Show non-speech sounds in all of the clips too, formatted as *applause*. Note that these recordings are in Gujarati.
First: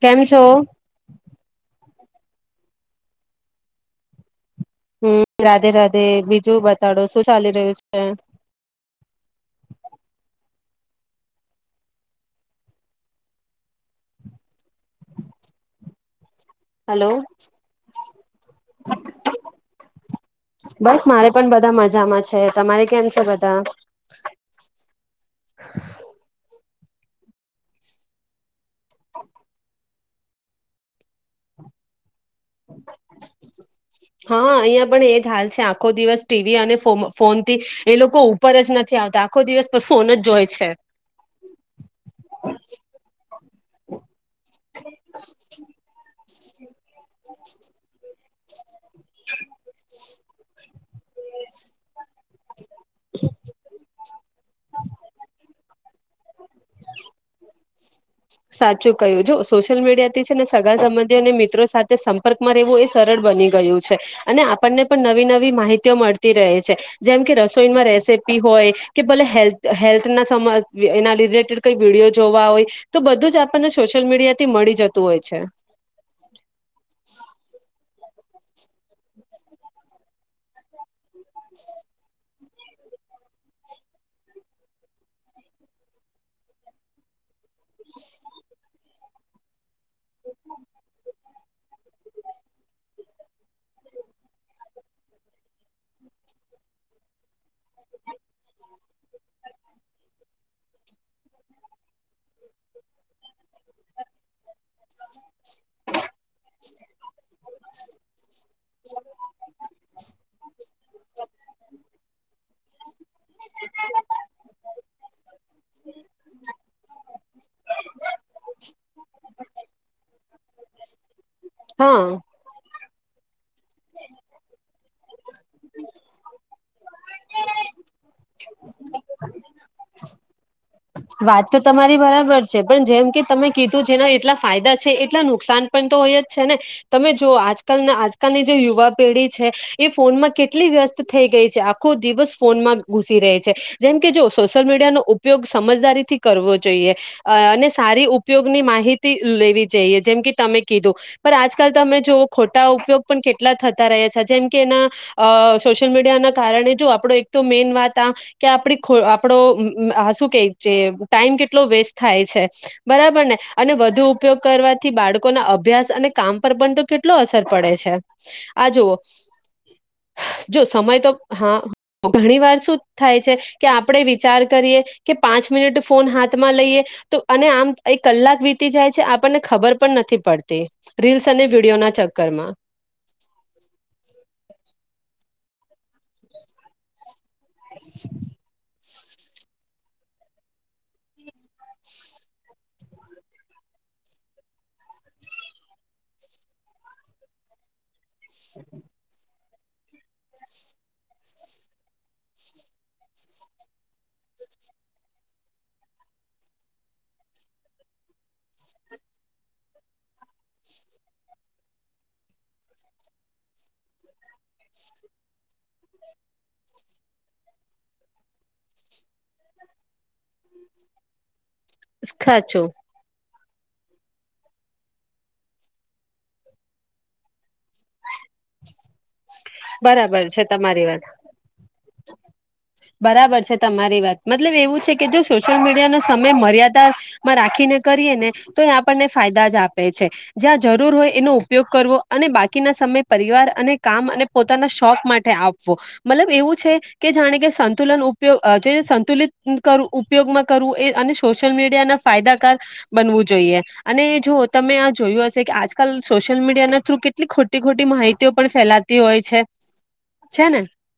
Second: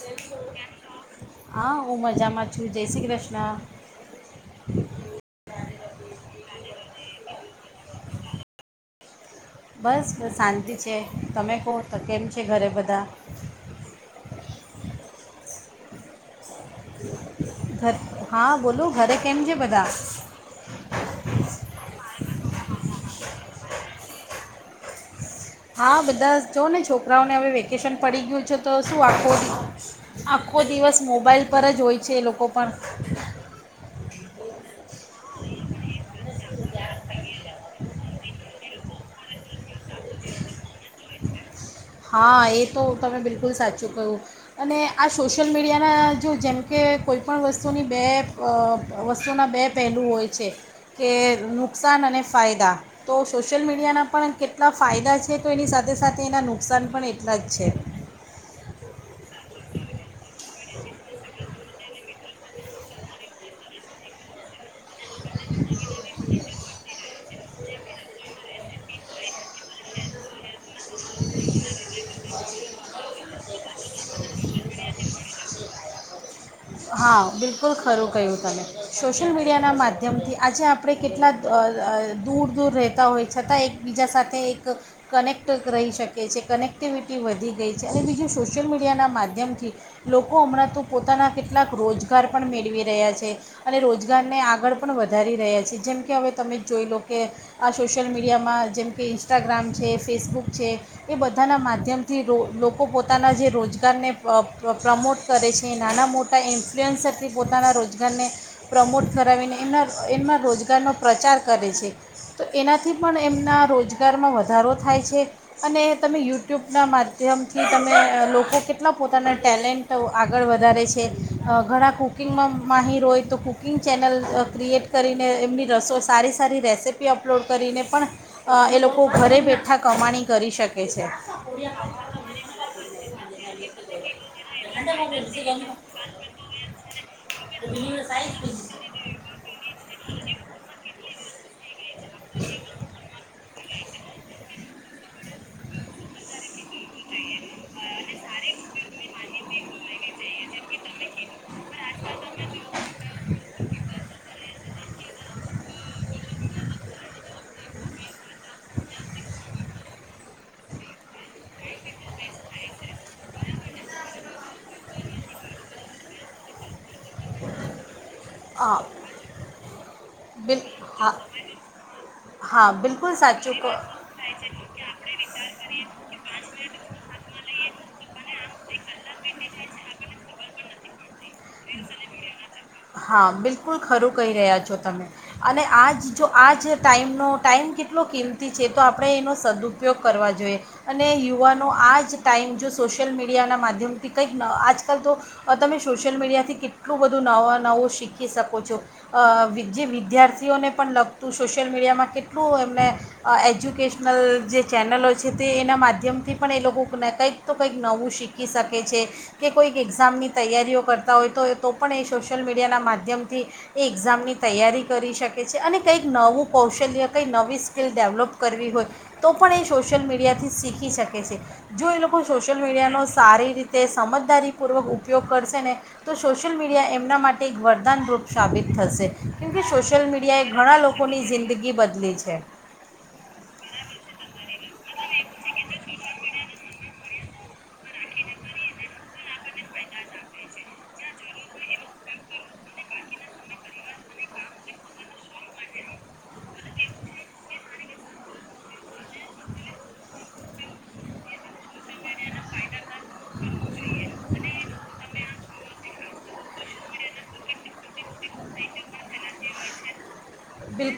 કેમ છો? હા હું મજામાં છું. જય શ્રી કૃષ્ણા. હમ રાધે રાધે બીજું બ બતાડો શું ચાલી રહ્યું છે? બસ શાંતિ છે. તમે કહો તો કેમ છે ઘરે બધા? હલો ઘર હા બોલો ઘરે કેમ છે બધા બસ મારે પણ બધા મજામાં છે તમારે કેમ બધા હા બધા જોને છોકરાઓને હવે વેકેશન પડી ગયું છે તો શું આખો આખો દિવસ મોબાઈલ પર જ હોય છે એ લોકો પણ હા અહિયાં પણ એજ હાલ છે આખો દિવસ ટીવી અને ફો ફોનથી એ લોકો ઉપર જ નથી આવતા આખો દિવસ પણ ફોન જ જોય છે. હા એ તો તમે બિલકુલ સાચું કહ્યું અને આ સોશિયલ મીડિયાના જો જેમ કે કોઈપણ વસ્તુની બે અ વસ્તુના બે પહેલું હોય છે કે નુકસાન અને ફાયદા તો સોશિયલ મીડિયાના પણ કેટલા ફાયદા છે તો એની સાથે સાથે સાથે એનાનું નુકસાન પણ એટલા જ છે. સાચું કહ્યું જો સોશિયલ મીડિયા થી છે ને સગા સંબંધીઓ અને મિત્રો સાથે સંપર્કમાં રહેવું એ સરળ બની ગયું છે અને આપણને પણ નવી નવી માહિતીઓ મળતી રહે છે જેમ કે રસોઈમાં રેસીપી હોય કે ભલે હેલ્થ હેલ્થના *unintelligible* એના લીધે કઈ વિડીયો જોવા હોય તો બધું જ આપણને સોશિયલ મીડિયાથી મળી જતું હોય છે. હા બિલકુલ ખરું. કહ્યું તમે સોશિયલ મીડિયાના માધ્યમથી આજે આપણે કેટલા અ અ દૂર દૂર રહેતા હોય છતાં એકબીજા સાથે એક કનેક્ટ રહી શકીએ છીએ કનેક્ટિવિટી વધી બીજું સોશ્યિલ મી ના માધ્યમથી લોકો હમણાં તો પોતાના કેટલાક રોજગાર પણ મેળવી રહ્યા છે અને રોજગારને આગળ પણ વધારી રહ્યા છે જેમ કે હવે તમેજ જોઈ લો કે આ સોશિયલ મીડિયામાં જેમ કે ઇન્સ્ટાગ્રામ છે ફેસબુક છે એ બધાના માધ્યમથી રો લોકો પોતાના જે રોજગારને અ અ પ્રમોટ કરે છે નાના મોટા ઇન્ફલુઅન્સરથી પોતાના રોજગારને પ્રમોટ કરાવીને એના એમના રોજગારનો પ્રચાર કરે છે તો એનાથી પણ એમના રોજગારમાં વધારો થાય છે અને તમે યુટ્યુબના માધ્યમથી તમે લોકો કેટલા પોતાના ટેલેન્ટ આગળ વધારે છે. ઘણા હા કુકિંગમાં માહીર હોય તો કૂકિંગ ચેનલ ક્રિએટ કરીને એમની રસો સારી સારી રેસીપી અપલોડ કરીને પણ, એ લોકો ઘરે બેઠા કમાણી કરી શકે. છે વાત તો તમારી બરાબર છે પણ જેમ કે તમે કીધું જેના એટલા ફાયદા છે એટલા નુકસાન પણ તો હોય જ છે ને, તમે જો આજલ આજકાલની જે યુવા પેઢી છે, એ ફોનમાં કેટલી વ્યસ્ત થઈ ગઈ છે. આખો દિવસ ફોનમાં ઘુસી રહે છે, જેમ કે જો સોશિયલ મીડિયાનો ઉપયોગ સમજદારીથી કરવો જોઈએ, અને સારી ઉપયોગની માહિતી લેવી જોઈએ જેમ કે તમે કીધું, પણ આજકાલ તમે જોવ ખોટા ઉપયોગ પણ કેટલા થતા રહ્યા છે જેમ કે એના સોશિયલ મીડિયા ના કારણે જો આપણો એક તો મેન વાત આ, કે આપણી આપ કે જે ટાઈમ કેટલો વેસ્ટ થાય છે, બરાબર ને અને વધુ ઉપયોગ કરવાથી બાળકોના અભ્યાસ અને કામ પર પણ તો કેટલો અસર પડે છે. આ હા જુઓ, જો સમય તો હા ઘણી વાર હા શું બિલકુલ થાય છે, સાચું કે કહો આપણેે વિચાર કરીએ. પાંચ મિનિટ ફોન હાથમાં લઈએ, તો અને આમ એક કલાક વીતી જાય છે આપણને ખબર પણ નથી પડતી. તે હા બિલકુલ ખરું કહી રહ્યા છો તમે. અને આજ જો આ જ ટાઈમનો ટાઈમ કેટલો કિંમતી છે. તો આપણે એનો સદઉપયોગ કરવા જોઈએ, અને યુવાનો આ જ ટાઈમ જો સોશિયલ મીડિયાના માધ્યમથી કંઈક આજકાલ તો, તમે સો સોશિયલ મીડિયાથી કેટલું બધું નવા નાવુ શીખ શકો છો, અ વી જે વિદ્યાર્થીઓને પણ લગતું સોશિયલ મીડિયામાં કેટલું એમને, એજ્યુકેશનલ જે ચેનલો છે તે એના માધ્યમથી પણ એ લોકોને કંઈક તો કંઈક નવું શીખી શકે છે, કે કોઈક એક્ઝામની તૈયારીઓ કર. હોય તો તો પણ એ સોશિયલ મીડિયાના માધ્યમથી, એ એક્ઝામની તૈયારી કરી શકે છે અને કંઈક નવું કૌશલ્ય કંઈક નવી સ્કીિલ ડેવલોપ કરવી હોય, તો પણ એ સોશિયલ મીડિયાથી શીખી શકે છે. જો એ લોકો સોશિયલ સાચું મીડિયાનો સારી રીતે તે સમજદારીપૂર્વક ઉપયોગ કરશે ને તો સોશિયલ મીડિયા એમના માટે એક વરદાનરૂપ સાબિત થશે. કેમકે સોશિયલ બરાબર છે મીડિયાએ ઘણા તમારી વાત, લોકોની જિંદગી બદલી છે બરાબર છે તમારી વાત મતલબ એવું છે કે જો સોશિયલ મીડિયાનો સમય મર્યાદા માં રાખીને કરીએ ને તો, એ આપણને ફાયદા જ આપે છે, જ્યાં જરૂર હોય એનો ઉપયોગ કરવો અને બાકીના સમય પરિવાર અને કામ અને પોતાના શોખ માટે આપવો, મતલબ એવું છે કે જાણે કે સંતુલન ઉપયોગ જે સંતુલિત ઉપયોગમાં કરવું એ અને સોશિયલ મીડિયા ના ફાયદાકાર, બનવું જોઈએ અને જો તમે આ જોયું હશે કે આજકાલ સોશિયલ મીડિયા ના થ્રુ કેટલી ખોટી ખોટી માહિતી પણ ફેલાતી હોય છે. છે ને બિલ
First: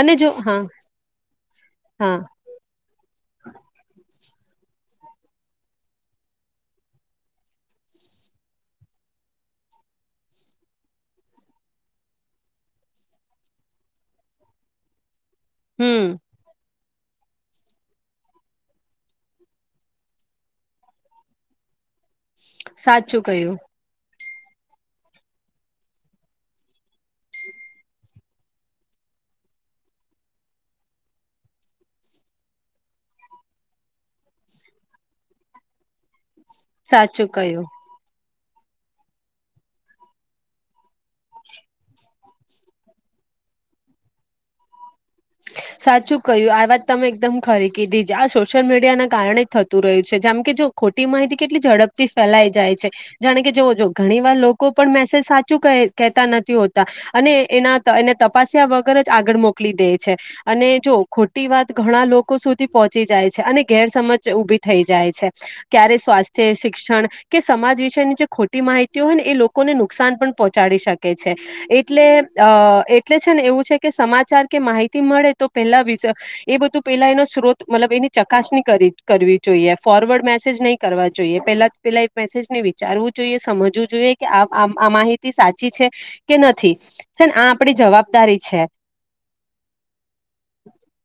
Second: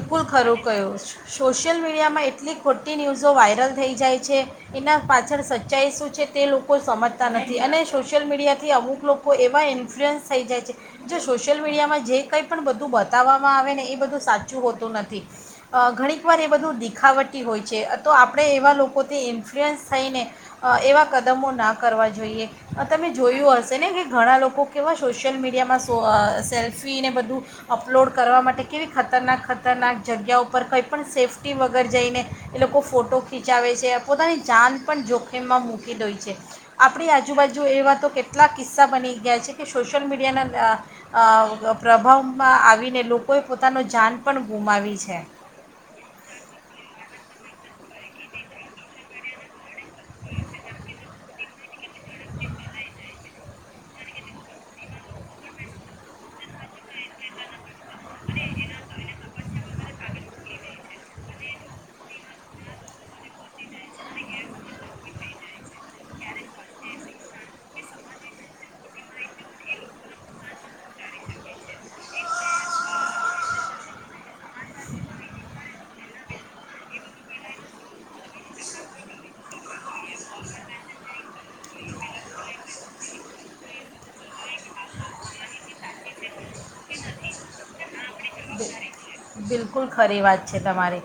અને જો ખરું હા કહું, સોશિયલ હા મીડિયામાં એટલી ખોટી ન્યૂઝો વાયરલ થઈ જાય છે. એના પાછળ સચ્ચાઈ શું છે તે લોકો સમજતા નથી અને સોશિયલ મીડિયાથી અમુક લોકો એવા ઇન્ફ્લુઅન્સ થઈ જાય, છે જો સોશિયલ મીડિયામાં જે કંઈ પણ બધું બતાવવામાં આવે ને એ બધું સાચું હોતું નથી. અ હમ ઘણીક વાર એ બધું દી દીખાવટી હોય છે તો આપણે એવા લોકોથી ઇન્ફ્લુઅન્સ થઈને, અ એવા કદમો નાખ કરવા જોઈએ, આ તમે સાચું કહ્યું જોયું હશે ને ઘણા લોકો કેવા સોશિયલ મીડિયામાં સો સેલ્ફીને બધું, અપલોડ કરવા માટે કેવી ખતરનાક ખતરનાક જગ્યા ઉપર કંઈપણ સેફ્ટી વગર જઈને એ લોકો ફોટો ખીચાવે છે પોતાની જાન પણ જોખમમાં મૂકી દે છે. આપણી સાચું આજુબાજુ કહ્યું એવા તો કેટલા એટલા કિસ્સા બની ગયા છે કે સોશિયલ મીડિયાના અ અ પ્રભાવમાં આવીને લોકો કોઈ પોતાનું જાન પણ ગુમાવી છે. સાચું કહ્યું આ વાત તમે એકદમ ખરી કીધીજ આ સોશિયલ મીડિયાના કારણે જ થતું રહ્યું છે. જેમ કે જો ખોટી માહિતી કેટલી ઝડપ થી ફેલાઈ જાય છે. જાણે કે જોવો જો ઘણી વાર લોકો પણ મેસેજ સાચું કેય કહેતા નથી હોતા અને એના એને તપાસ્યા વગર જ આગળ મોકલી દે છે. અને જો ખોટી વાત ઘણા લોકો સુધી પહોંચી જાય છે. અને ગેરસમજ ઉભી થઈ જાય છે. ક્યારે સ્વાસ્થ્ય શિક્ષણ કે સમાજ વિશેની જે ખોટી માહિતી હોય ને એ લોકોને નુકસાન પણ પહોંચાડી શકે છે. એટલે અ એટલે છે ને એવું છે કે સમાચાર કે માહિતી મળે તો પહેલા વિસ એ બધું પેલા એનો સ્ત્રોત મતલબ એની ચકાસણી કરવી જોઈએ. ફોરવર્ડ મેસેજ નહીં કરવા જોઈએ પેલા પેલા એ મેસેજને વિચારવું જોઈએ સમજવું જોઈએ કે આ આ માહિતી સાચી છે કે નથી. છેને આ આપણી જવાબદારી છે. બિલકુલ ખરી વાત છે તમારી.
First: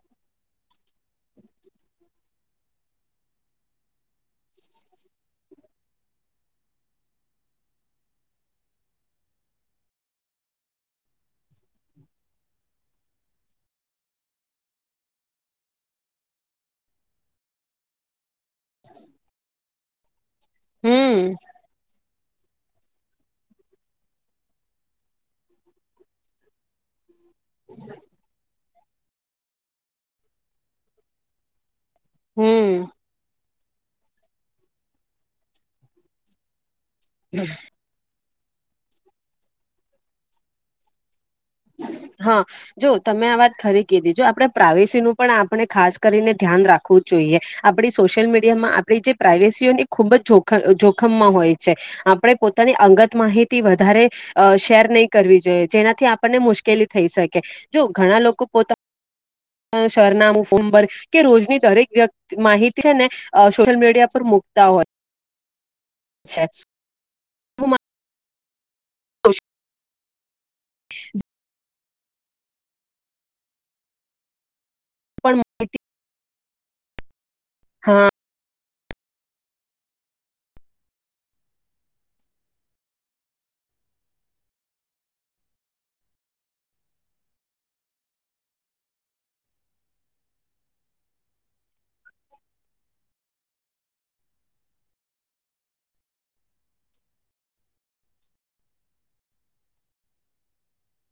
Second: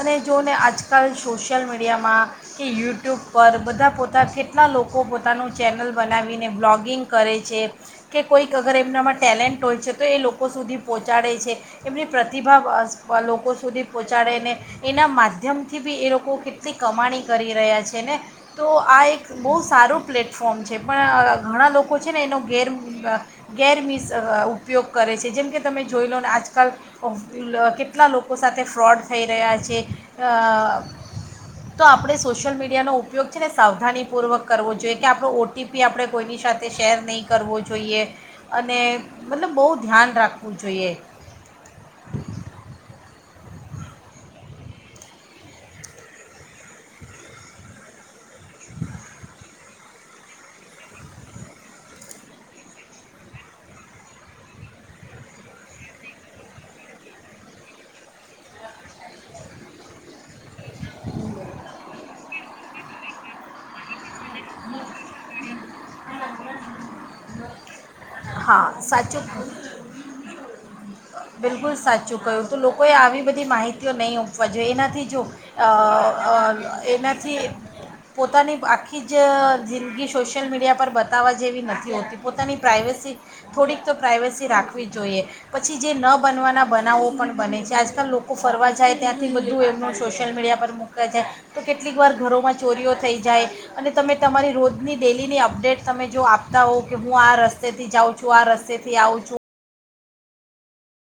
અને જોને આજકાલ સોશિયલ મીડિયામાં કે યુટ્યુબ પર બધા પોતા કેટલા લોકો પોતાનું ચેનલ બનાવીને બ્લોગિંગ કરે છે કે કોઈક અગર એમનામાં ટેલેન્ટ હોય છે તો એ લોકો સુધી પહોંચાડે છે એમની પ્રતિભા અ લોકો સુધી પહોંચાડે ને એના માધ્યમથી બી એ લોકો કેટલી કમાણી કરી રહ્યા છે ને તો આ એક બહુ સારું પ્લેટ ફોર્મ છે હમ પણ ઘણા લોકો છે ને એનો ગેરમિસ ઉપયોગ કરે છે જેમ કે તમે જોઈ લોને આજકાલ *unintelligible* લોકો સાથે ફ્રોડ થઈ રહ્યા છે. અ તો આપણે સોશિયલ હમ મીડિયાનો ઉપયોગ છે ને સાવધાની પૂર્વક કરવો જોઈએ કે આપણ ઓટીપી આપણે કોઈની સાથે શેર નહી કરવો જોઈએ. અને મતલબ બહુ ધ્યાન રાખવું જોઈએ. હા જો તમે આ વાત ખરી કીધી. જો આપણેે પ્રાઇવેસીનું પણ આપણે ખાસ કરીને ધ્યાન રાખવું જ જોઈએ આપડી સોશિયલ મીડિયામાં આપણી જે પ્રઇવેસીઓ ને એ ખુબ જ જોખ જોખમમાં હોય છે. આપણે પોતાની અંગત માહિતી વધારે અ શેર નહી કરવી જોઈએ. જેનાથી આપણને મુશ્કેલી થઈ શકે જો ઘણા લોકો પોતા સરનામું ફોન નંબર કે રોજની દરેક વ્યક્તિ માહિતી છે અ ને સોશિયલ મીડિયા પર મુકતા હોય હા સાચુ મારી બિલકુલ સાચુ ચૂક્યું તો લોકોએ આવી બધી માહિતીઓ નહીં આપવા જોઈએ. એના થી જો સોશિયલ પણ માહિતી અ એનાથી હા પોતાની આખી કે જ જિંદગી સોશિયલ મીડિયા પર બતાવવા જેવી નથી હોતી પોતાની પ્રાઇવેસી થોડીક તો પ્રાઇવસી રાખવી જોઈએ. પછી જે ન બનવાના બનાવો પણ બને છે. આજકાલ લોકો ફરવા જાય ત્યાંથી બધું એમનું સોશિયલ મીડિયા પર મૂકતા જાય તો કેટલીક વાર ઘરોમાં ચોરીઓ થઈ જાય અને તમે તમારી રોજની ડેલીની અપડેટ તમે જો આપતા હોવ કે હું આ રસ્તેથી જાઉં છું આ રસ્તેથી આવું છું.